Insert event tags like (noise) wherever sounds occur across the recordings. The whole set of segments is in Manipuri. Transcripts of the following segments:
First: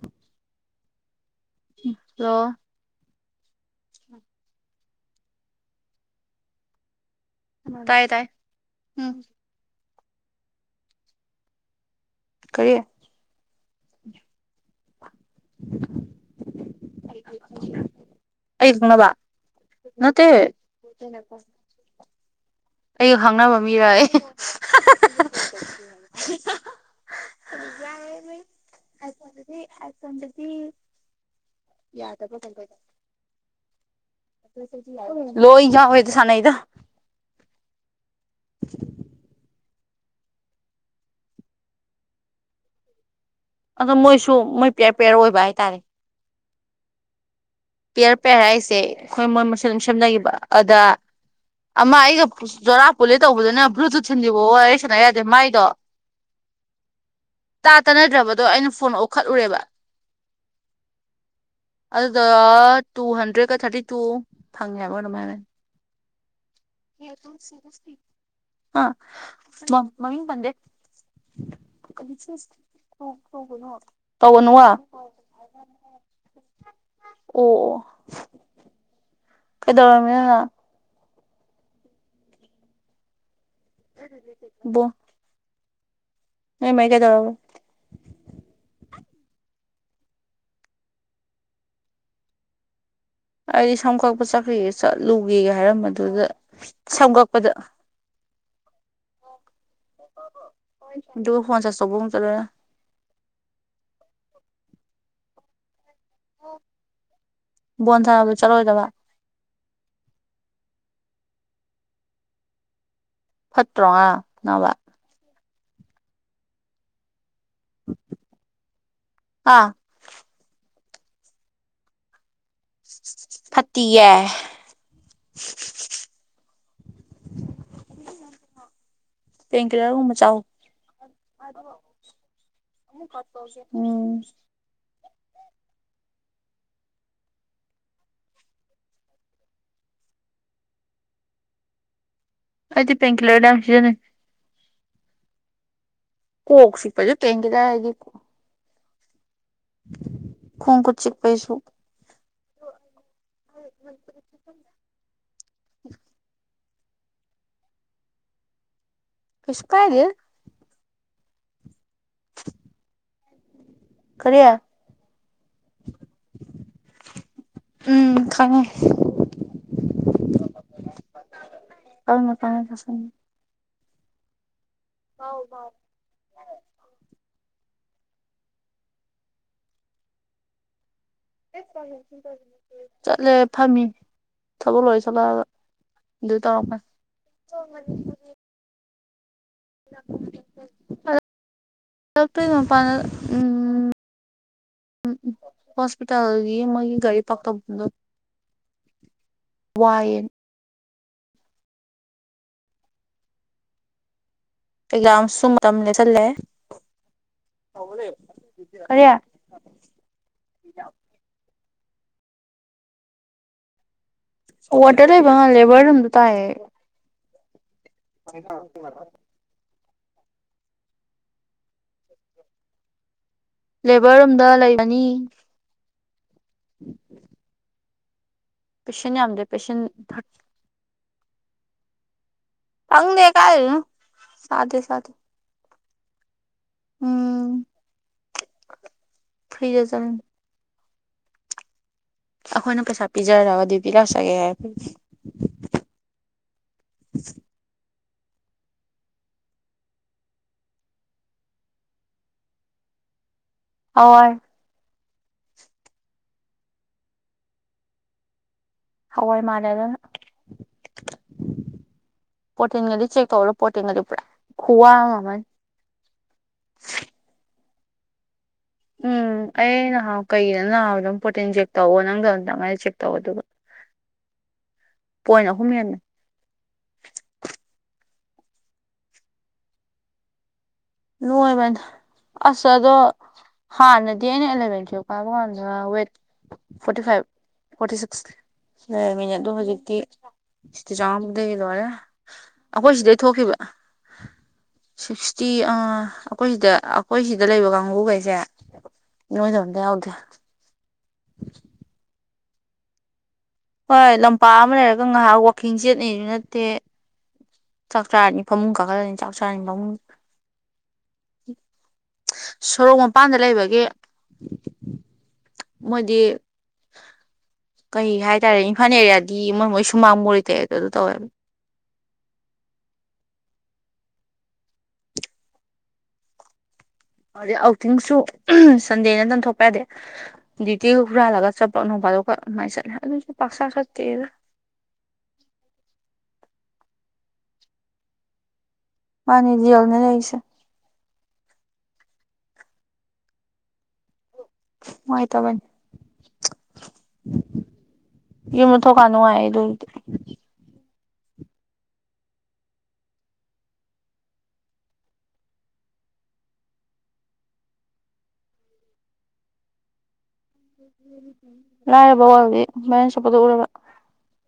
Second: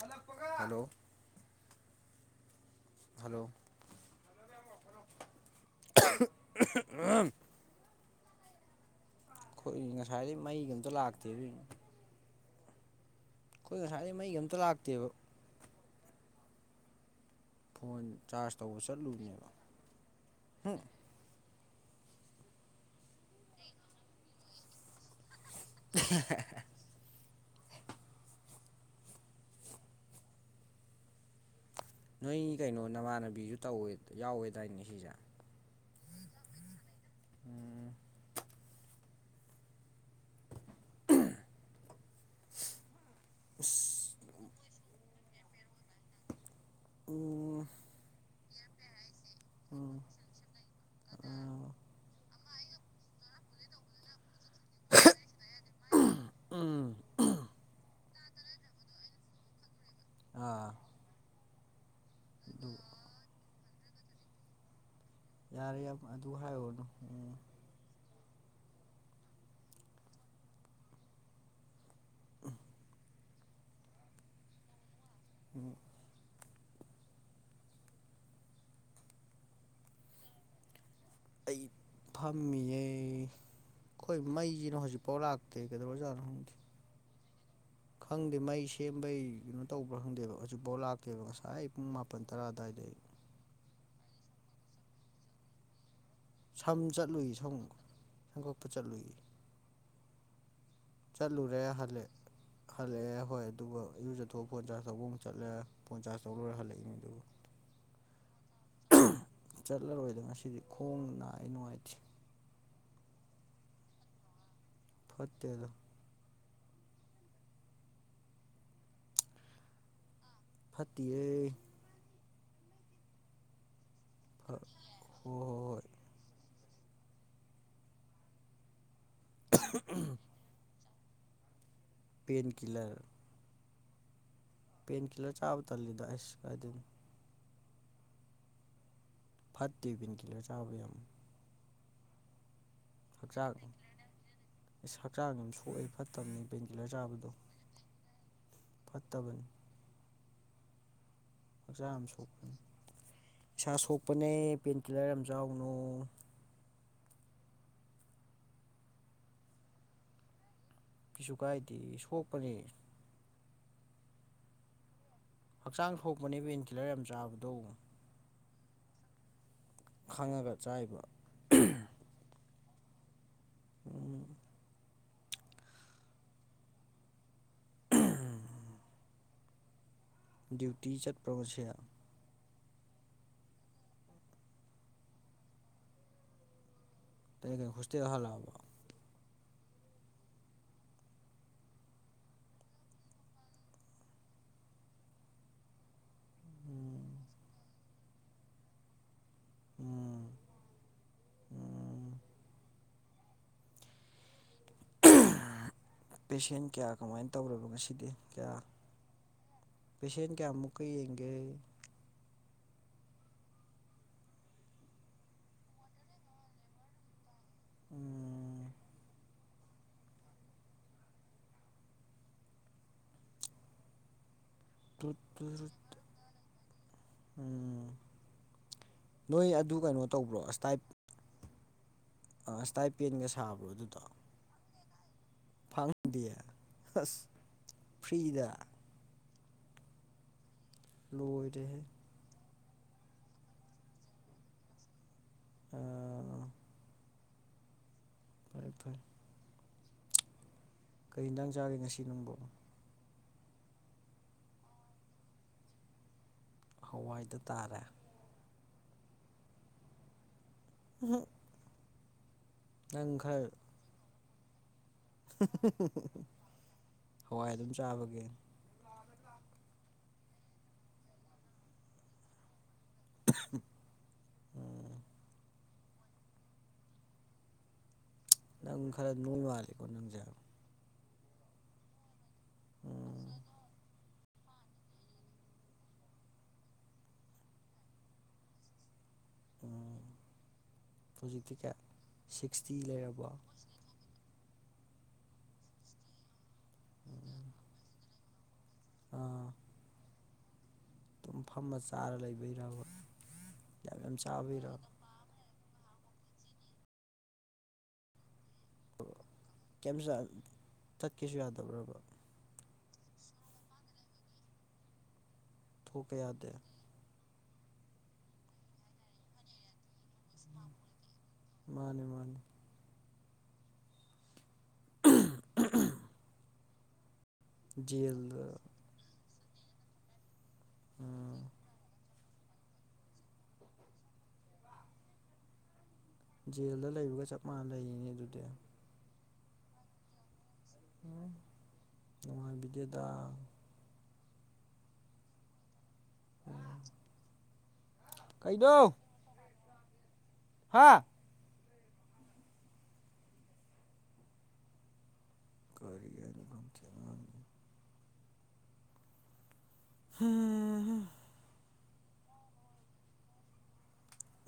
ꯍꯜꯂꯛꯄꯒ ꯍꯜꯂꯣ ꯎꯝ ꯂꯣ ꯍꯜꯂꯣ ꯎꯝ ꯇꯥꯏ ꯇꯥꯏ ꯎꯝ ꯈꯣꯏ ꯉꯁꯥꯏꯗꯩ ꯃꯩꯒ ꯑꯝꯇ ꯂꯥꯛꯇꯦ ꯑꯗꯨꯏꯅꯦ ꯀꯌꯤ ꯈꯣꯏ ꯉꯁꯥꯏꯗꯩ ꯃꯩꯒ ꯑꯝꯇ ꯂꯥꯛꯇꯦꯕ꯫ ꯐꯣꯟ ꯆꯥꯔꯖ (inaudible) ꯑꯩꯒ ꯇꯧꯕ ꯈꯪꯅꯕ ꯆꯠꯂꯨꯕꯅꯦꯕ ꯅꯠꯇꯦ ꯑꯩꯒ ꯈꯪꯅꯕ ꯃꯤꯔꯌꯦ (inaudible) ꯅꯣꯏ ꯀꯩꯅꯣ ꯅꯃꯥꯟꯅꯕꯤꯖꯨ ꯇꯧꯋꯦ ꯌꯥꯎꯋꯦ ꯗꯥꯏꯅꯦ ꯁꯤꯖꯦ꯫ ꯂꯣꯏ ꯌꯥꯋꯦꯗ ꯁꯥꯟꯅꯩꯗ꯫ (inaudible) ꯑꯗꯣ ꯃꯣꯏꯁꯨ ꯃꯣꯏ ꯄꯦꯌꯔ ꯄꯦꯌꯔ ꯑꯣꯏꯕ ꯍꯥꯏꯇꯥꯔꯦ꯫ ꯑꯣ ꯄꯤꯌꯔ ꯄꯤꯌꯔ ꯍꯥꯏꯁꯦ ꯑꯩꯈꯣꯏ ꯃꯣꯏ ꯃꯁꯦꯟ ꯑꯗꯨꯝ ꯁꯦꯝꯅꯒꯤꯕ ꯑꯗ ꯎꯝ ꯑꯃ ꯑꯩꯒ ꯖꯣꯔꯥ ꯄꯨꯂꯦ ꯇꯧꯕꯗꯨꯅ ꯕ꯭ꯂꯨꯇꯨꯠ ꯊꯤꯟꯗꯔ꯭ꯤꯕꯧ ꯋꯥꯔꯤ ꯁꯥꯟꯅ ꯌꯥꯗꯦ ꯃꯥꯏꯗꯣ ꯎꯝ ꯎꯝ ꯇꯥ ꯇꯅꯗ꯭ꯔꯕꯗꯣ ꯑꯩꯅ ꯐꯣꯟ ꯑꯣꯈꯠꯂꯨꯔꯦꯕ꯫ ꯑꯥ ꯑꯗꯨꯗꯣ ꯑꯗꯨ ꯇꯨ ꯍꯟꯗ꯭ꯔꯦꯠꯀ ꯊꯔꯇꯤ ꯇꯨ ꯐꯪꯉꯦ ꯍꯥꯏꯕ ꯀꯩꯅꯣꯝ ꯍꯥꯏꯕꯅꯤ ꯫ ꯌꯥꯔꯦ ꯌꯥꯝ ꯑꯗꯨ ꯍꯥꯏꯌꯨꯔꯅꯨ ꯍꯥ ꯃ ꯃꯃꯤꯡ ꯄꯟꯗꯦ ꯀꯟꯐꯥꯔꯦꯡꯁ ꯇꯧ ꯇꯧꯒꯅꯣ ꯇꯧꯒꯅꯨꯌꯣ ꯎꯝ ꯑꯣ ꯑꯣ ꯀꯩꯗꯧꯔꯝꯃꯤꯅꯣ ꯅꯪ ꯑꯩ ꯐꯝꯃꯤꯌꯦ ꯑꯩꯈꯣꯏ ꯕꯣ ꯃꯩꯁꯤꯅ ꯍꯧꯖꯤꯛꯐꯥꯎ ꯂꯥꯛ ꯀꯩ ꯀꯩꯗꯧꯔꯖꯥꯠꯅꯣ ꯈꯪꯗꯦ ꯅꯣꯏ ꯃꯩ ꯀꯩꯗꯧꯔꯕ ꯈꯪꯗꯦ ꯃꯩ ꯁꯦꯝꯕꯩ ꯀꯩꯅꯣ ꯇꯧꯕ꯭ꯔꯥ ꯈꯪꯗꯦꯕ ꯍꯧꯖꯤꯛꯐꯥꯎ ꯂꯥꯛꯇꯦꯕ ꯉꯁꯥꯏ ꯄꯨꯡ ꯃꯥꯄꯜ ꯇꯔꯥ ꯑꯗꯨꯋꯥꯏꯗꯩ ꯑꯩꯗꯤ ꯁꯝ ꯀꯛꯄ ꯆꯈ꯭ꯔꯤꯒ ꯆꯠꯂꯨꯒꯦꯒ ꯍꯥꯏꯔꯝꯕꯗꯨꯗ ꯁꯝ ꯆꯠꯂꯨꯏ ꯁꯝ ꯁꯝ ꯀꯛꯄ ꯆꯠꯂꯨꯏ ꯇꯥꯕ꯭ꯕꯣ ꯍꯣꯏ ꯇꯥꯏꯌꯦ ꯗꯨꯒ ꯐꯣꯟ ꯆꯠꯂꯨꯔꯦ ꯆꯥꯔꯖꯁ ꯍꯜꯂꯛ ꯇꯧꯕꯃꯨꯛ ꯆꯠꯂꯨꯏꯔꯥ ꯍꯜꯂꯛꯑꯦ ꯍꯣꯏ ꯑꯗꯨꯒ ꯏꯔꯨꯖꯊꯣꯛꯑꯥ ꯐꯣꯟ ꯆꯥꯔꯖ ꯇꯧꯕ ꯑꯃꯨꯛ ꯆꯠꯂꯦ ꯐꯣꯟ ꯆꯥꯔꯖ ꯇꯧ ꯂꯣꯏꯔꯦ ꯍꯜꯂꯛꯏꯅꯦ ꯗꯨꯒ ꯕꯣꯟ ꯊꯥꯅꯕ ꯆꯠꯂꯣꯏꯗꯕ ꯆꯠꯂꯔꯣꯏꯗ ꯉꯁꯤꯗꯤ ꯈꯣꯡ ꯅꯥꯏ ꯅꯨꯡꯉꯥꯏꯇꯦ ꯐꯠꯇ꯭ꯔꯣꯉꯔꯥꯡ ꯅꯥꯕ ꯐꯠꯇꯦꯗ (unintelligible) ꯐꯠꯇꯤꯌꯦ ꯐꯠꯇꯤꯌꯦ ꯍ ꯍꯣꯏ ꯍꯣꯏ ꯄꯦꯟꯀꯤꯂꯔ ꯒꯨꯝꯠ ꯆꯥꯎ ꯄꯦꯟꯀꯤꯂꯔ ꯎꯝ ꯄꯦꯟꯀꯤꯂꯔ ꯆꯥꯕ ꯇꯜꯂꯤ ꯑꯁ ꯀꯥꯏꯗꯩꯏꯅꯣ ꯐꯠꯇꯦ ꯄꯦꯟꯀꯤꯜꯂꯔ ꯆꯥꯕ ꯌꯥꯝ ꯑꯩꯗꯤ ꯄꯦꯡꯀꯤꯂꯔ ꯌꯥꯝ ꯁꯤꯖꯤꯟꯅꯩ ꯏꯁ ꯍꯛꯆꯥꯡ ꯑꯗꯨꯝ ꯁꯣꯛꯑꯦꯕ ꯀꯣꯛꯆꯤꯛꯄꯩꯁꯨ ꯄꯦꯟꯀꯤꯂꯔ ꯍꯥꯏꯗꯤ ꯐꯠꯇꯕꯅꯦ ꯈꯣꯡ ꯈꯨꯠ ꯆꯤꯛꯄꯩꯁꯨꯨ ꯍꯛꯆꯥꯡ ꯌꯥꯝ ꯁꯣꯛꯄꯅꯦ ꯏꯁꯥ ꯁꯣꯛꯄꯅꯦ ꯄꯦꯟꯀꯤꯂꯔ ꯌꯥꯝ ꯆꯥꯔꯨꯅꯨ ꯑꯁ ꯀꯥꯏꯗꯩꯅꯣ ꯀꯩꯁꯨ ꯀꯥꯏꯗꯦꯌꯦ ꯁꯣꯛꯄꯅꯦ ꯀꯔꯤ ꯍꯛꯆꯥꯡ ꯁꯣꯛꯄꯅꯦꯃꯤ ꯄꯦꯟꯀꯤꯂꯔ ꯌꯥꯝ ꯆꯥꯕꯗꯣ ꯎꯝ ꯈꯪꯉꯦ ꯈꯪꯉꯒ ꯆꯥꯏꯕ (unintelligible) (unintelligible) ꯍꯥꯎ ꯍꯥꯎ (unintelligible) ꯗ꯭ꯌꯨꯇꯤ ꯆꯠꯄ꯭ꯔꯣ ꯉꯁꯤ ꯆꯠꯂꯦ ꯐꯝꯃꯤ ꯊꯕꯛ ꯂꯣꯏ ꯆꯠꯂꯛꯑꯒ ꯑꯗꯨ ꯇꯧꯔꯝꯃꯦ ꯇꯩꯩꯅꯣ ꯍꯣꯁꯇꯦꯜ ꯍꯟꯂꯛꯑꯕꯣ (unintelligible) ꯍꯣꯁꯄꯤꯇꯥꯜꯒꯤ ꯃꯣꯒꯤ ꯎꯝ ꯒꯥꯔꯤ ꯄꯥꯔꯛ ꯇꯧꯐꯝꯗꯣ ꯋꯥꯏꯌꯦ ꯎꯝ ꯎꯝ ꯑꯦꯛꯖꯥꯝꯁꯨ ꯃꯇꯝ ꯂꯦꯞꯁꯜꯂꯦ ꯄꯦꯁꯦꯟ ꯀꯌꯥ ꯀꯃꯥꯏꯅ ꯇꯧꯔꯕ ꯉꯁꯤꯗꯤ ꯀꯌꯥ ꯀꯔꯤ ꯄꯦꯁꯦꯟ ꯀꯌꯥꯃꯨꯛꯀ ꯌꯦꯡꯒꯦ ꯋꯥꯇꯔ ꯂꯩꯕ ꯉ ꯂꯦꯕꯔ ꯔꯨꯝꯗ ꯇꯥꯏꯌꯦ ꯎꯝ (unintelligible) ꯂꯦꯕꯔ ꯔꯨꯝꯗ ꯂꯩ (unintelligible) ꯎꯝ ꯄꯦꯁꯦꯟ ꯌꯥꯝꯗꯦ ꯅꯣꯏ ꯑꯗꯨ ꯄꯦꯁꯦꯟ ꯀꯩꯅꯣ ꯇꯧꯕ꯭ꯔꯣ ꯑꯁꯇꯥꯏꯞ ꯑ ꯈꯪꯗꯦ ꯏꯁꯇꯥꯏꯄꯦꯟꯒ ꯁꯥꯕ꯭ꯔꯣ ꯀꯥꯏꯗꯩꯅꯣ ꯑꯗꯨꯗꯣ ꯆꯥꯗꯦ ꯆꯥꯗꯦ ꯗꯦ ꯑꯁ ꯎꯝ ꯐ꯭ꯔꯤꯗ ꯐ꯭ꯔꯤꯗ ꯆꯪ ꯂꯣꯢꯔꯦꯍꯦ ꯑꯩꯈꯣꯏꯅ ꯄꯩꯁꯥ ꯄꯤꯖꯔꯒꯗꯤ (unintelligible) ꯑ ꯐꯔꯦ ꯐꯔꯦ ꯀꯔꯤ ꯢꯟꯖꯥꯡ ꯆꯥꯒꯦ ꯉꯁꯤ ꯅꯪꯕꯣ ꯑꯣꯏ ꯍꯋꯥꯏꯗ ꯇꯥꯔꯦ ꯍꯋꯥꯏ ꯃꯥꯅꯗꯅ ꯎꯍꯨ ꯄ꯭ꯔꯣꯇꯤꯟꯒꯖꯦ ꯆꯦꯛ ꯇꯧꯔ ꯄ꯭ꯔꯣꯇꯤꯟꯒꯁꯦ ꯄꯨꯔꯥ ꯈꯨꯋꯥꯡ ꯍꯋꯥꯏ ꯑꯗꯨꯝ ꯆꯥꯕꯒꯤ ꯎꯝ ꯑꯩ ꯅꯍꯥꯎ ꯀꯩꯒꯤꯅꯣ ꯅꯕꯗ ꯄ꯭ꯔꯣꯇꯤꯟ ꯆꯦꯛ ꯇꯧꯑꯣ ꯅꯪꯗꯣ ꯑꯃꯝꯇꯪꯆꯦ ꯇꯧ ꯑꯗꯨꯒ ꯎꯝ ꯄꯣꯏꯟ ꯑꯍꯨꯝ ꯍꯦꯟꯕ ꯅꯪ ꯈꯔ ꯅꯣꯡ ꯉꯥꯜꯂꯤꯀꯣ ꯅꯪꯁꯦ ꯅꯣꯏꯕꯅꯦ ꯑꯁ ꯑꯗꯣ ꯎꯝ ꯍꯥꯟꯅꯗꯤ ꯑꯩꯅ ꯑꯦꯂꯚꯦꯟ ꯇꯨꯌꯦ ꯄꯥꯕ ꯀꯥꯟꯗ weight forty five forty six ꯂꯩꯔꯃꯤꯅꯦ ꯑꯗꯣ ꯍꯧꯖꯤꯛꯇꯤ ꯎꯝ ꯁꯤꯇꯤ ꯍꯧꯖꯤꯛꯇꯤ ꯆꯥꯝꯃꯥꯃꯗꯒꯤ ꯀꯌꯥ ꯂꯣꯏꯔꯦ ꯁꯤꯛꯁꯇꯤ ꯑꯩꯈꯣꯏ ꯁꯤꯗꯩ ꯂꯩꯔꯕꯣ ꯊꯣꯛꯈꯤꯕ ꯁꯤꯛꯁꯇꯤ ꯑ ꯑꯩꯈꯣꯏ ꯁꯤꯗ ꯑꯩꯈꯣꯏ ꯁꯤꯗ ꯂꯩꯕ ꯀꯥꯡꯕꯨꯒꯩꯁꯦ ꯑꯥ ꯅꯣꯏꯗꯕꯝꯗ ꯌꯥꯎꯗꯦ ꯑꯗꯨꯝ ꯐꯝꯃ ꯆꯥꯔ ꯂꯩꯕꯩꯔꯕ ꯌꯥꯝ ꯍꯣꯏ ꯌꯥꯝ ꯂꯝꯄꯥꯛ ꯆꯥꯕꯩꯔ ꯑꯃ ꯂꯩꯔꯒ ꯉꯥꯏꯍꯥꯛ ꯋꯥꯛꯀꯤꯡ ꯆꯦꯠꯅꯤꯁꯨ ꯅꯠꯇꯦ ꯆꯥꯛ ꯆꯔꯥꯅꯤ ꯐꯃꯨꯡ ꯀꯥꯈꯠꯂꯅꯤ ꯆꯥꯛ ꯆꯥꯅꯤ ꯐꯃꯨꯡ ꯀꯩꯝ ꯆꯠꯀꯦꯁꯨ ꯌꯥꯗꯕ꯭ꯔꯕ ꯁꯣꯔꯣꯛ ꯃꯄꯥꯟꯗ ꯂꯩꯕꯒꯤ ꯃꯣꯏꯗꯤ ꯊꯣꯛꯀ ꯌꯥꯗꯦ ꯀꯩ ꯍꯥꯏꯇꯥꯔꯦ ꯏꯝꯐꯥꯜ ꯑꯦꯔꯤꯌꯥꯗꯤ ꯃꯣꯏ ꯃꯣꯏ ꯁꯨꯃꯥꯡ ꯕꯧ ꯂꯩꯇꯦꯗꯣ ꯑꯗꯨ ꯇꯧꯋꯦꯕ ꯃꯥꯅꯦ ꯃꯥꯅꯦ (unintelligible) ꯑꯗꯨꯗꯩ ꯑꯥꯎꯇꯤꯡꯁꯨ ꯖꯦꯜꯗ ꯁꯟꯗꯦ ꯅꯠꯇꯅ ꯊꯣꯛꯄ ꯌꯥꯗꯦ ꯗ꯭ꯌꯨꯇꯤ ꯎꯝ ꯍꯨꯔꯥꯜꯂꯒ ꯆꯠꯄ ꯅꯣꯡꯐꯥꯗꯣꯛ ꯍꯣꯏꯠ ꯑꯗꯨꯃꯥꯏ ꯆꯠꯂꯦ ꯑꯗꯨꯁꯨ ꯄꯥꯛꯁꯥ ꯆꯠꯇꯦꯗ ꯖꯦꯜꯗ ꯂꯩꯕꯒ ꯆꯞ ꯃꯥꯟꯅ ꯂꯩꯔꯤꯅꯦ ꯑꯗꯨꯗꯤ ꯃꯥꯅꯤ ꯖꯦꯜꯅꯦ ꯂꯩꯔꯤꯁꯦ ꯅꯨꯡꯉꯥꯢꯕꯤꯗꯦꯗ ꯅꯨꯡꯉꯥꯢ ꯇꯕꯅꯤ ꯀꯩꯅꯣ ꯌꯨꯝꯒ ꯊꯣꯛ ꯀꯥꯟ ꯅꯨꯡꯉꯥꯏ ꯑꯗꯨꯝ ꯍꯥꯥ ꯀꯥꯔꯤ ꯍꯥꯢꯅꯣ ꯈꯪꯗꯦ ꯑꯉꯥꯡꯅꯤ ꯍꯨꯝ ꯂꯥꯏꯔꯕ ꯋꯥꯔꯜꯒꯤ ꯕꯥꯏꯔꯦꯜ ꯆꯞꯄꯗꯣ ꯎꯔꯕ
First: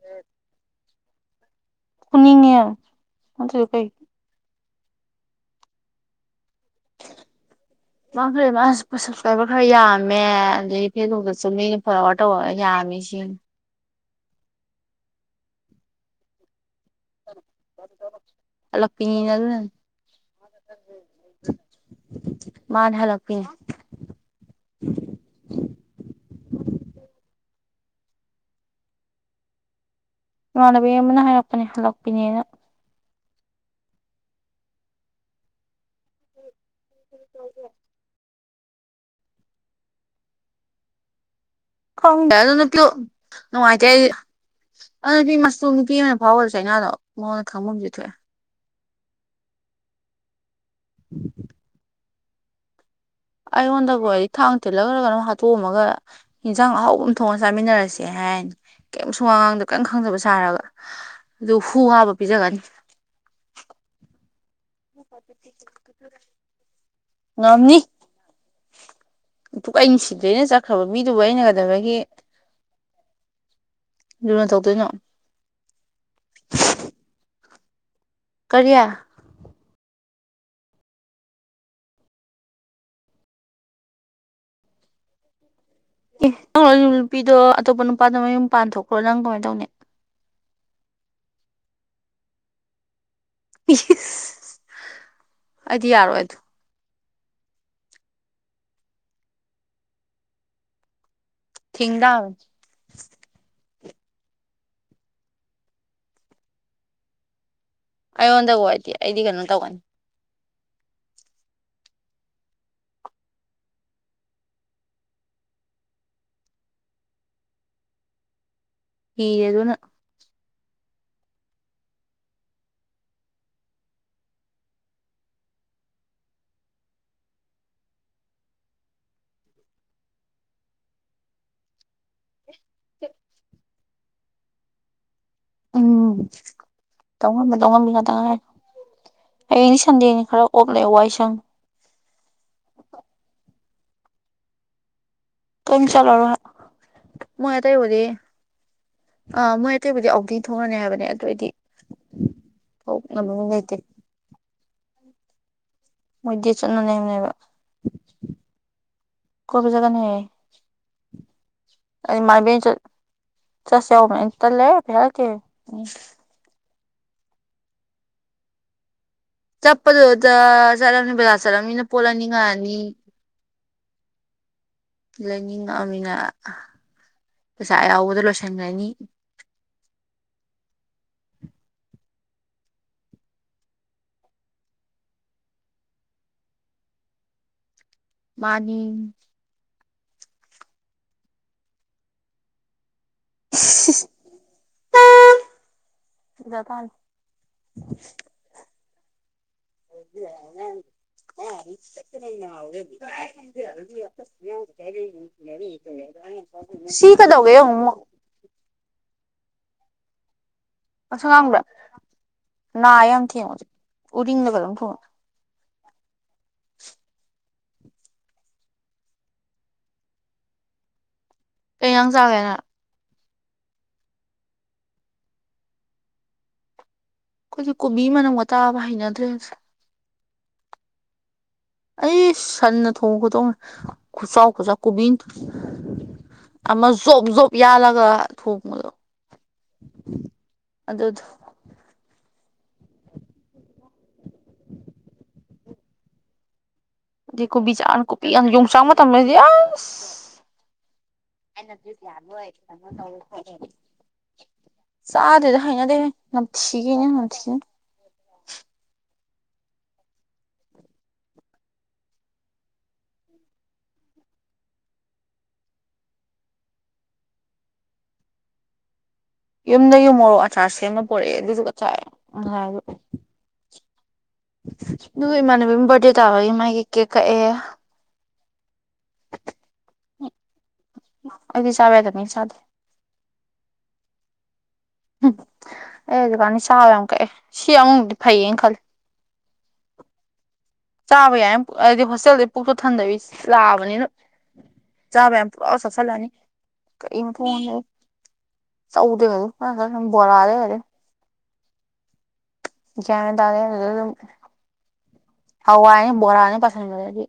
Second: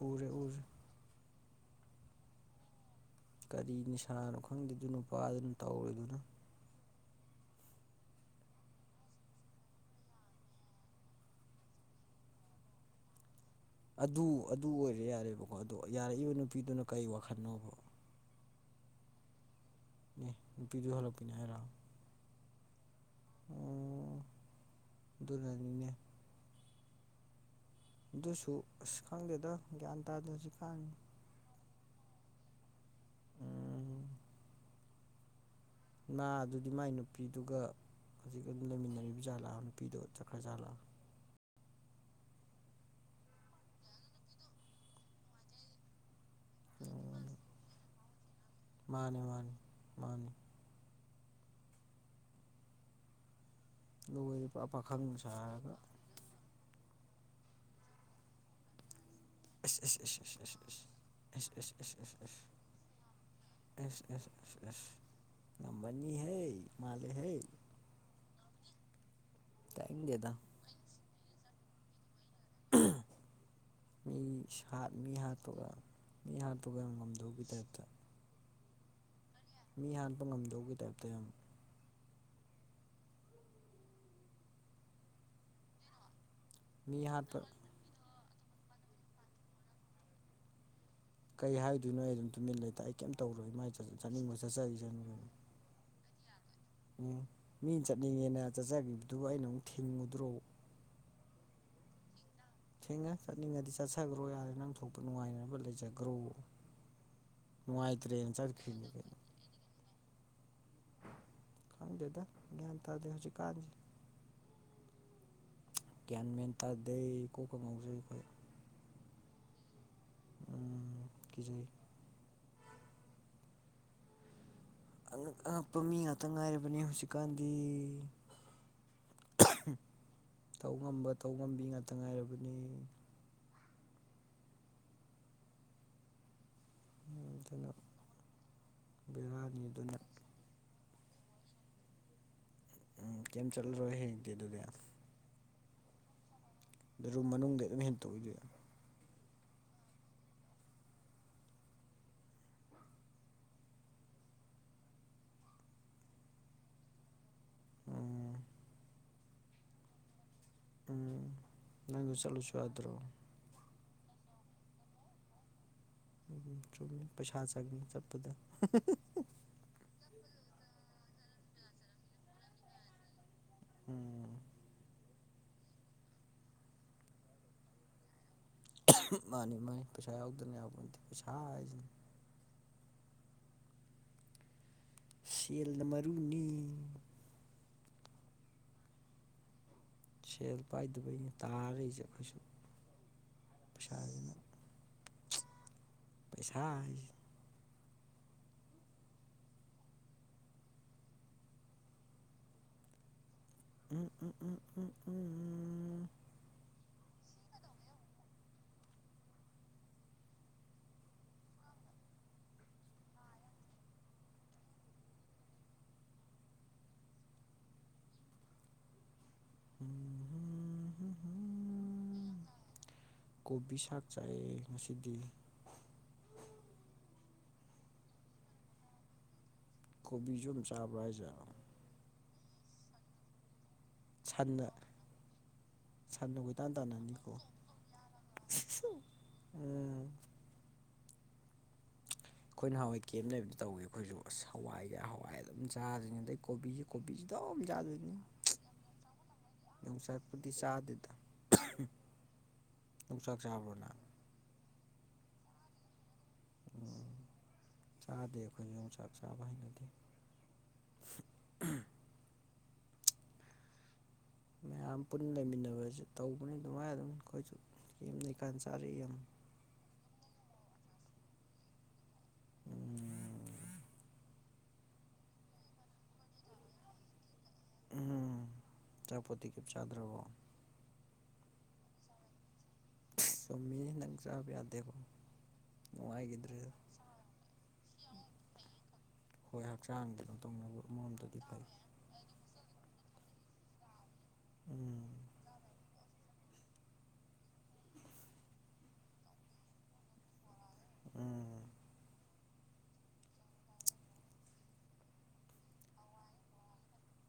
ꯎꯔꯦ ꯎꯔꯦ ꯎꯅꯤꯡꯉꯦ ꯌꯥꯝ ꯅꯠꯇ꯭ꯔꯗꯤ ꯀꯔꯤ ꯀꯩ ꯅꯤꯁꯥꯥꯅꯣ ꯈꯪꯗꯦ ꯗꯨ ꯅꯨꯄꯥꯗꯨꯅ ꯇꯧꯔꯤꯗꯨꯅ ꯃꯥ ꯈꯔ ꯃꯥ ꯁꯁꯀ꯭ꯔꯥꯏꯕꯔ ꯈꯔ ꯌꯥꯝꯃꯦ ꯑꯗꯒꯤ ꯐꯦꯁꯕꯨꯛꯇꯁꯨ ꯃꯤꯅ ꯐꯣꯂꯣꯋꯥꯔꯗ ꯇꯧꯕꯒ ꯌꯥꯝꯃꯦ ꯁꯤ ꯑꯗꯨ ꯑꯗꯨ ꯑꯣꯏꯔꯦ ꯌꯥꯔꯦꯕꯀꯣ ꯑꯗꯣ ꯌꯥꯔꯛꯏꯕ ꯅꯨꯄꯤꯗꯨꯅ ꯀꯩ ꯋꯥꯈꯜꯅꯣꯕ ꯍꯜꯂꯛꯄꯤꯅ ꯑꯗꯨꯅꯅꯤ ꯑꯦ ꯅꯨꯄꯤꯗꯨ ꯍꯜꯂꯛꯄꯅꯦ ꯍꯥꯏꯔꯣ ꯑꯣ ꯃꯥꯅ ꯍꯜꯂꯛꯄꯤꯅꯤ (inaudible) ꯑꯗꯨꯔꯅꯤꯅꯦ ꯑꯗꯨꯁꯨ ꯑꯁ ꯈꯪꯗꯦꯗ ꯒ꯭ꯌꯥꯟ ꯇꯥꯗꯦ ꯍꯨꯖ ꯏꯃꯥꯟꯅꯕꯤ ꯑꯃꯅ ꯍꯥꯏꯔꯛꯄꯅꯦ ꯍꯂꯛꯄꯤꯅꯦꯅ ꯎꯝ ꯅꯥ ꯑꯗꯨꯗꯤ ꯃꯥꯏ ꯅꯨꯄꯤꯗꯨꯒ ꯍꯧꯖꯤꯛ ꯑꯗꯨꯝ ꯂꯩꯃꯤꯟꯅꯔꯤꯕꯖꯥꯂ ꯅꯨꯄꯤꯗꯣ ꯆꯠꯈ꯭ꯔꯖꯥꯂ ꯈꯪꯗꯦ ꯑꯗꯨ ꯅꯨꯄꯤꯗꯣ ꯅꯨꯡꯉꯥꯏꯇꯦ ꯑꯩꯗꯤ ꯑꯗꯨ ꯅꯨꯄꯤ ꯃꯆꯨꯝ ꯅꯨꯄꯤ ꯑꯃ ꯐꯥꯎꯔꯁꯨ ꯆꯩꯅꯥꯗꯣ ꯃꯉꯣꯟꯗ ꯈꯥꯡꯃꯝꯗꯤ ꯊꯣꯛꯑꯦ ꯃꯥꯅꯤ ꯃꯥꯅꯤ ꯃꯥꯅꯤ (inaudible) ꯑꯩꯉꯣꯟꯗꯕꯨ ꯑꯣꯏꯔꯗꯤ ꯂꯣꯏꯔꯦ ꯊꯥꯡ ꯄꯨꯔꯥ ꯇꯤꯜꯂꯒꯔ ꯄꯥꯈꯪ ꯀꯩꯅꯣꯝ ꯁꯥꯔꯒ ꯍꯥꯠꯇꯣꯛꯑꯝꯃꯒ ꯏꯟꯁꯥꯡ ꯑꯍꯥꯎꯕ ꯑꯃ ꯊꯣꯛꯑ ꯆꯥꯃꯤꯟꯅꯔꯁꯦ ꯍꯥꯏꯔꯅꯤ ꯀꯩꯝ ꯁꯨꯉꯥꯡꯉꯥꯡꯗ ꯑꯁ ꯀꯩꯝ ꯑꯁ ꯈꯪꯗꯕ ꯑꯁ ꯑꯁ ꯑꯁ ꯁꯥꯔꯒ ꯑꯗꯨ ꯑꯁ ꯑꯁ ꯑꯁ ꯍꯨ ꯍꯥꯞꯄ ꯄꯤꯖꯒꯅꯤ ꯑꯦꯁ ꯑꯦꯁ ꯑꯦꯁ ꯑꯦꯁ ꯉꯝꯃꯅꯤꯍꯦ ꯃꯥꯂꯦꯍꯦ ꯄꯨꯛ ꯑꯩ ꯅꯨꯡꯁꯤꯗꯩꯅ ꯆꯠꯈ꯭ꯔꯕ ꯃꯤꯗꯨꯕꯨ ꯑꯩꯅ ꯀꯩꯗꯕꯒꯤ ꯃꯤ ꯂꯨꯅ ꯇꯧꯗꯣꯏꯅꯣ ꯁꯥꯍꯥꯠ ꯃꯤ ꯍꯥꯄꯒ ꯃꯤ ꯍꯥꯄꯒ ꯌꯥꯝ ꯉꯝꯗꯧ ꯗꯧꯒꯤ ꯇꯥꯏꯞꯇ ꯀꯔꯤꯌꯥ ꯃꯤ ꯍꯥꯠꯄ ꯉꯝꯗꯧꯕꯒꯤ ꯇꯥꯏꯞꯇ ꯌꯥꯝ ꯑꯦ ꯅꯪ ꯂꯧꯔꯤꯕ ꯃꯤ ꯅꯨꯄꯤꯗꯣ ꯍꯥꯠꯄ ꯑꯇꯣꯞꯄ ꯅꯨꯄꯥꯗ ꯃꯌꯨꯝ ꯄꯥꯟ ꯊꯣꯛꯈ꯭ꯔꯣ ꯅꯪ ꯀꯃꯥꯏꯅ ꯇꯧꯅꯤ ꯀꯔꯤ ꯍꯥꯏꯗꯣꯏꯅꯣ ꯑꯩ ꯑꯗꯨꯝ ꯇꯨꯃꯤꯟ ꯂꯩꯇ ꯑꯩ ꯀꯩꯝꯇ ꯇꯧꯔꯣꯏ ꯃꯥꯏ ꯏꯁ ꯆꯠꯆ ꯆꯠꯅꯤꯡꯕ ꯆꯠꯆꯒꯤꯖꯅꯨꯑꯣ ꯑꯩꯗꯤ ꯌꯥꯔꯣꯏ ꯑꯗꯨ ꯎꯝ ꯃꯤꯅ ꯆꯠꯅꯤꯡꯉꯦꯅ ꯆꯠꯆꯕꯤꯕꯗꯨ ꯑꯩꯅ ꯑꯃꯨꯛ ꯊꯤꯡꯉꯨꯗ꯭ꯔꯣ ꯊꯤꯡ ꯇꯕꯅꯤ ꯊꯦꯡꯉ ꯆꯠꯅꯤꯡꯉꯗꯤ ꯆꯠꯆꯈ꯭ꯔꯣ ꯌꯥꯔꯦ ꯅꯪ ꯊꯣꯛꯄ ꯅꯨꯡꯉꯥꯏꯅꯕ ꯂꯩꯖꯒ꯭ꯔꯣ ꯅꯨꯡꯉꯥꯏꯇ꯭ꯔꯦꯅ ꯑꯩꯉꯣꯟꯗꯒ ꯆꯠꯈ꯭ꯔꯤꯅꯤ ꯑꯣꯏꯔꯗꯤ ꯀꯩꯅꯣ ꯑꯩꯗꯤ ꯀꯩꯅꯣ ꯇꯧꯒꯅꯤ ꯈꯪꯗꯦꯗ ꯒ꯭ꯌꯥꯟꯇꯗꯦ ꯍꯧꯖꯤꯛꯀꯥꯟꯁꯦ ꯒ꯭ꯌꯥꯟ ꯃꯦꯟ ꯇꯥꯗꯦ ꯀꯣꯛꯀ ꯉꯥꯎꯖꯩ ꯈꯣꯏ ꯍꯤꯔꯦ ꯑꯗꯨꯅ ꯎꯝ ꯀꯤꯖꯩ ꯑꯉꯛ ꯑꯉꯛꯄ ꯃꯤ ꯉꯥꯛꯇ ꯉꯥꯏꯔꯕꯅꯦ ꯍꯧꯖꯤꯛꯀꯥꯟꯗꯤ ꯇꯧ ꯉꯝꯕ ꯇꯧ ꯉꯝꯕꯤ ꯉꯥꯛꯇ ꯉꯥꯏꯔꯕꯅꯦ ꯎꯝ ꯇꯧꯉꯝꯕ ꯑꯗꯨꯅ ꯇꯧꯉꯝꯕꯤ ꯉꯥꯛꯇ ꯉꯥꯏꯔꯦ ꯕꯦꯔꯥꯅꯤ ꯍꯌꯦꯗꯤ ꯑꯗꯨꯅ ꯁꯟꯗꯦꯅꯤ ꯈꯔ ꯑꯣꯞ ꯂꯩ ꯋꯥꯏꯁꯪ ꯎꯝ ꯀꯩꯝ ꯆꯠꯂꯔꯣꯏ ꯍꯌꯦꯡꯗꯤ ꯑꯗꯨꯗꯤ ꯀꯩꯝ ꯆꯠꯂꯔꯣ ꯔꯨꯝ ꯃꫭꯏ ꯃꯅꯨꯡꯗ ꯑꯗꯨꯝ ꯑꯇꯩꯕꯨꯗꯤ ꯍꯦꯟꯇꯣꯛꯏꯗꯨꯗꯤ ꯑꯥ ꯃꯣꯏ ꯑꯇꯩꯕꯨꯗꯤ ꯑꯥꯎꯗꯤ ꯊꯣꯡꯔꯅꯤ ꯍꯥꯏꯕꯅꯦ ꯑꯗꫭ ꯑꯩꯗꯤ (unintelligible) ꯂꯩꯇꯦ ꯃꯣꯏ ꯗꯦꯠ ꯆꯠꯅꯅꯦ ꯍꯥꯏꯕꯅꯦꯕ ꯎꯝ ꯀꯣꯏꯕ ꯆꯠꯀꯅꯤ ꯍꯥꯏ ꯎꯝ ꯅꯪꯁꯨ ꯑꯩ ꯆꯠꯂꯨꯁꯨ ꯃꯥꯏꯕꯤ ꯆꯠ ꯌꯥꯗ꯭ꯔꯣ ꯆꯠꯁꯦ ꯍꯧꯕꯅꯦ ꯑꯩ ꯇꯜꯂꯦ ꯄꯩꯁꯥ ꯂꯩꯇꯦ ꯎꯝ ꯆꯨꯝꯃꯤ ꯄꯩꯁꯥ ꯆꯪꯉꯤ ꯆꯠꯄꯗ ꯆꯠꯄꯗꯨꯗ ꯆꯠꯂꯅꯤ ꯕꯖꯥꯔ ꯆꯠꯂꯝꯅꯤꯅ ꯄꯣꯠ ꯂꯩꯅꯤꯡꯉꯛꯑꯅꯤ ꯎꯝ ꯂꯥꯏꯅꯤꯡꯉꯛꯑꯅꯤꯅ ꯄꯩꯁꯥ ꯑꯌꯥꯎꯕꯗꯣ ꯂꯣꯏꯁꯤꯟꯒꯔꯅꯤ ꯃꯥꯅꯤ ꯃꯥꯅꯤ ꯄꯩꯁꯥ ꯌꯥꯎꯗꯅ ꯌꯥꯄꯣꯠꯇꯦ ꯄꯩꯁꯥ ꯍꯥꯏꯖꯤꯅꯤ ꯁꯦꯜꯅ ꯃꯔꯨꯅꯤ ꯃꯥꯅꯤ ꯁꯦꯜ ꯄꯥꯏꯗꯕꯩꯅꯦ ꯇꯥꯔ ꯂꯩꯖꯦ ꯑꯈꯣꯏꯖꯨ ꯄꯩꯁꯥꯖꯤꯅ ꯄꯩꯁꯥ ꯍꯥꯏꯖꯦ (unintelligible) (unintelligible) (unintelligible) ꯁꯤ ꯀꯩꯗꯧꯒꯦ ꯌꯦꯡꯉꯨ ꯉꯁꯪ ꯉꯥꯡꯕ꯭ꯔꯥ ꯅꯥꯥꯢ ꯌꯥꯝ ꯊꯦꯡꯕꯗ ꯎꯔꯤꯡꯂꯥ ꯀꯩꯅꯣꯝ ꯊꯨꯡꯉꯦ (unintelligible) (unintelligible) ꯀꯩ ꯢꯟꯖꯥꯡ ꯆꯥꯒꯦ ꯅꯪ ꯀꯣꯕꯤ ꯁꯥꯛ ꯆꯥꯏꯑꯦ ꯉꯁꯤꯗꯤ ꯑꯈꯣꯏꯖꯨ ꯀꯣꯕꯤ ꯃꯅꯝꯒ ꯇꯥꯕ ꯍꯩꯅꯗ꯭ꯔꯦꯗ ꯀꯣꯕꯤꯖꯨ ꯑꯗꯨꯝ ꯆꯥꯕ꯭ꯔꯥ ꯍꯥꯏꯖꯦ ꯑꯩꯁ ꯁꯟꯅ ꯊꯣꯡ ꯈꯨꯠꯊꯣꯡꯅꯤ ꯈꯨꯆꯥꯎ ꯁꯟꯅ ꯈꯨꯆꯥꯎ ꯀꯣꯕꯤ ꯁꯟꯅ ꯀꯣꯏꯇꯥꯟ ꯑꯃ ꯖꯣꯞ ꯇꯥꯟꯅꯅꯤꯀꯣ ꯖꯣꯄ ꯌꯥꯜꯂꯒ ꯊꯣꯡꯕꯗꯣ ꯎꯝ ꯑꯗꯨꯗꯣ ꯑꯩꯈꯣꯏ ꯅꯍꯋꯥꯏ ꯀꯦꯝ ꯂꯩꯕꯗꯣ ꯇꯧꯏ ꯑꯈꯣꯏꯖꯨ ꯑꯁ ꯍꯋꯥꯏꯒꯤ ꯍꯋꯥꯏ ꯑꯗꯨꯝ ꯆꯥꯗꫭꯏꯅꯤ ꯑꯗꯩ ꯀꯣꯕꯤ ꯑꯩꯗꯤ ꯀꯣꯕꯤ ꯆꯥꯅ ꯀꯣꯕꯤ ꯌꯣꯡꯆꯥꯛ ꯃꯇꯝꯗꯗꯤ ꯑꯁ ꯌꯣꯡꯆꯥꯛꯄꯨꯗꯤ ꯆꯥꯗꯦꯗ ꯑꯩꯅ ꯗꯤꯞ ꯌꯥꯟꯕꯣꯢ ꯀꯩꯅꯣ ꯇꯧꯌꯦ ꯌꯣꯡꯆꯥꯛ ꯈꯣꯠꯂꯦꯅ ꯆꯥꯕ꯭ꯔꯣ ꯅꯪ ꯆꯥꯗꯦꯗ ꯍꯥꯏꯅꯗꯦꯍꯦ ꯅꯝꯊꯤꯒꯦ ꯅꯝꯊꯤ ꯆꯥꯗꯦ ꯑꯈꯣꯏ ꯌꯣꯡꯆꯥꯛ ꯆꯥꯕ ꯍꯩꯅꯗꯦ ꯃꯌꯥꯝ ꯄꯨꯟꯅ ꯂꯩꯃꯤꯟꯅꯕꯖꯨ ꯇꯧꯕꯅꯤ ꯑꯗꯨꯃꯥꯏꯅ ꯑꯗꯨꯝ ꯑꯈꯣꯏꯖꯨ ꯌꯨꯝ ꯂꯩꯀꯥꯟꯗ ꯆꯥꯔꯛꯥꯦ ꯌꯥꯝ ꯌꯨꯝꯗꯒꯤ ꯃꯣꯔꯣꯛ ꯑꯆꯥꯔ ꯁꯦꯝꯃ ꯄꯣꯔꯛꯑꯦ ꯑꯗꯨꯗꯨꯒ ꯆꯥꯢ ꯉꯁꯥꯏꯖꯨ ꯗꯨꯒ ꯏꯃꯥꯟꯅꯕꯤ ꯑꯃ ꯕꯥꯔꯠꯗꯦ ꯇꯥꯕꯒꯤ ꯃꯥꯒꯤ ꯀꯦꯛ ꯀꯛꯑꯦ ꯎꯝ ꯑꯆꯥꯄꯣꯠꯇꯤ ꯀꯩꯝ ꯆꯥꯗ꯭ꯔꯕꯣ ꯑꯩꯗꯤ ꯆꯥꯕ ꯌꯥꯗꯕꯅꯤꯅ ꯆꯥꯗꯦ ꯆꯨꯝꯃꯤꯅꯦ ꯅꯪ ꯆꯥꯕ ꯌꯥꯗꯦꯀꫭ ꯑꯩ ꯍꯧꯖꯤꯛꯀꯥꯟꯗꯤ ꯆꯥꯕ ꯌꯥꯝ ꯀꯛꯑꯦ ꯁꯤ ꯑꯃꯔꫭꯝꯗꯗꯤ ꯐꯩꯌꯦꯅ ꯈꯜꯂꯦ ꯍꯣꯏ ꯍꯛꯆꯥꯡꯗꯤ ꯗꯨꯝ ꯇꯧꯅꯕ ꯆꯥꯕ ꯑꯃꯔꯣꯝꯗꯗꯤ ꯌꯥꯏ ꯐꯩ ꯍꯥꯏꯗꯤ ꯍꯣꯁꯇꯦꯜꯗꯩ ꯄꯨꯛꯇꯣ ꯊꯟꯗꯕꯤ ꯂꯥꯛꯑꯕꯅꯤꯅ꯫ ꯎꯝ ꯆꯥꯕ ꯌꯥꯕ ꯄꯨꯡ ꯆꯥ ꯆꯥꯁꯜꯂꯅꯤ ꯀꯩ ꯃꯊꯣꯡ ꯃꯔꯝ ꯈꯪꯗꯉꯩ꯫ ꯆꯧꯗꯩ ꯀꯩꯗꯩ (unintelligible) ꯕꯣꯔꯥꯗꯩ ꯀꯩꯗꯩ ꯎꯝ ꯒ꯭ꯌꯥꯟ ꯇꯥꯗꯦ ꯑꯗꯨꯗꯗꯨꯝ ꯍꯋꯥꯢꯅꯦ ꯕꯣꯔꯥꯅꯦ ꯄꯥꯁꯟꯈ꯭ꯔꯥꯗꯤ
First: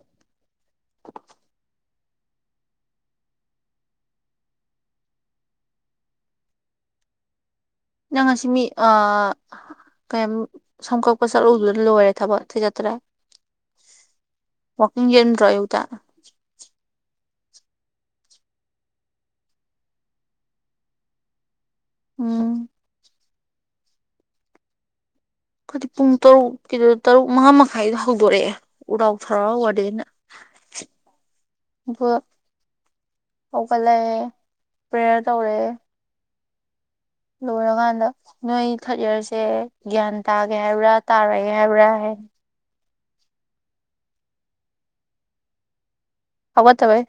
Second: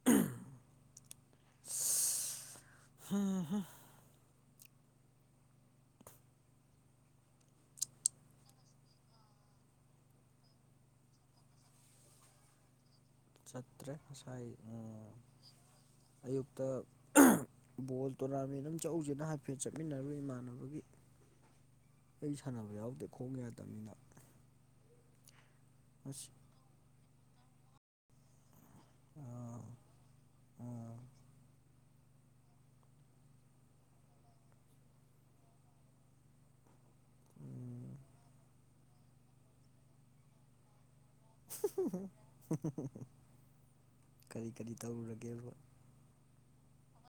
(inaudible) ꯅꯪ ꯉꯁꯤ ꯃꯤ ꯑ ꯀꯩꯝ ꯁꯝ ꯀꯛꯄ ꯆꯠꯂꯨꯕꯗꯨꯅ ꯂꯣꯏꯔꯦ ꯊꯕꯛ ꯑꯇꯩ ꯆꯠꯇ꯭ꯔꯦ꯫ ꯆꯠꯇ꯭ꯔꯦ ꯉꯁꯥꯏ ꯋꯥꯛꯀꯤꯡ ꯎꯝ ꯆꯦꯟꯗ꯭ꯔꯣ ꯑꯌꯨꯛꯇ ꯑꯌꯨꯛꯇ꯫ ꯕꯣꯜ ꯇꯣꯔꯅꯥꯃꯦꯟ ꯑꯃ ꯆꯧꯖꯦꯅ ꯍꯥꯏꯐꯦꯠ ꯆꯠꯃꯤꯟꯅꯔꯨꯢ ꯏꯃꯥꯟꯅꯕꯒꯤ꯫ (inaudible) ꯑꯩ ꯁꯥꯟꯅꯕ ꯌꯥꯎꯗꯦ ꯈꯣꯡ ꯌꯥꯗꯝꯅꯤꯅ꯫ ꯈꯣꯏꯗꯤ ꯄꯨꯡ ꯑꯁ ꯇꯔꯨꯛ ꯀꯤꯗꯨ ꯇꯔꯨꯛ ꯃꯉꯥ ꯃꯈꯥꯏꯗꯨꯗ ꯍꯧꯗꯣꯔꯛꯑꯦ ꯎꯔꯥꯎ ꯊꯔꯥꯎꯔ ꯋꯥꯔꯗꯦꯟꯅ꯫ ꯕ ꯍꯧꯒꯠꯂꯛꯑꯦ ꯄ꯭ꯔꯦꯌꯔ ꯇꯧꯔꯦ꯫ ꯂꯣꯏꯔꯀꯥꯟꯗ ꯅꯣꯏ ꯊꯥꯔꯠ ꯌꯌꯥꯔꯁꯦ ꯒ꯭ꯌꯥꯟ ꯇꯥꯒꯦ ꯍꯥꯏꯕ꯭ꯔꯥ꯫ ꯇꯥꯔꯣꯏꯒꯦ ꯍꯥꯏꯕ꯭ꯔ ꯍꯥꯏꯌꯦ ꯫ ꯀꯔꯤ ꯀꯔꯤ ꯇꯧꯔꯨꯔꯒꯦꯕ꯫ ꯍꯧꯒꯠꯇꯕꯩ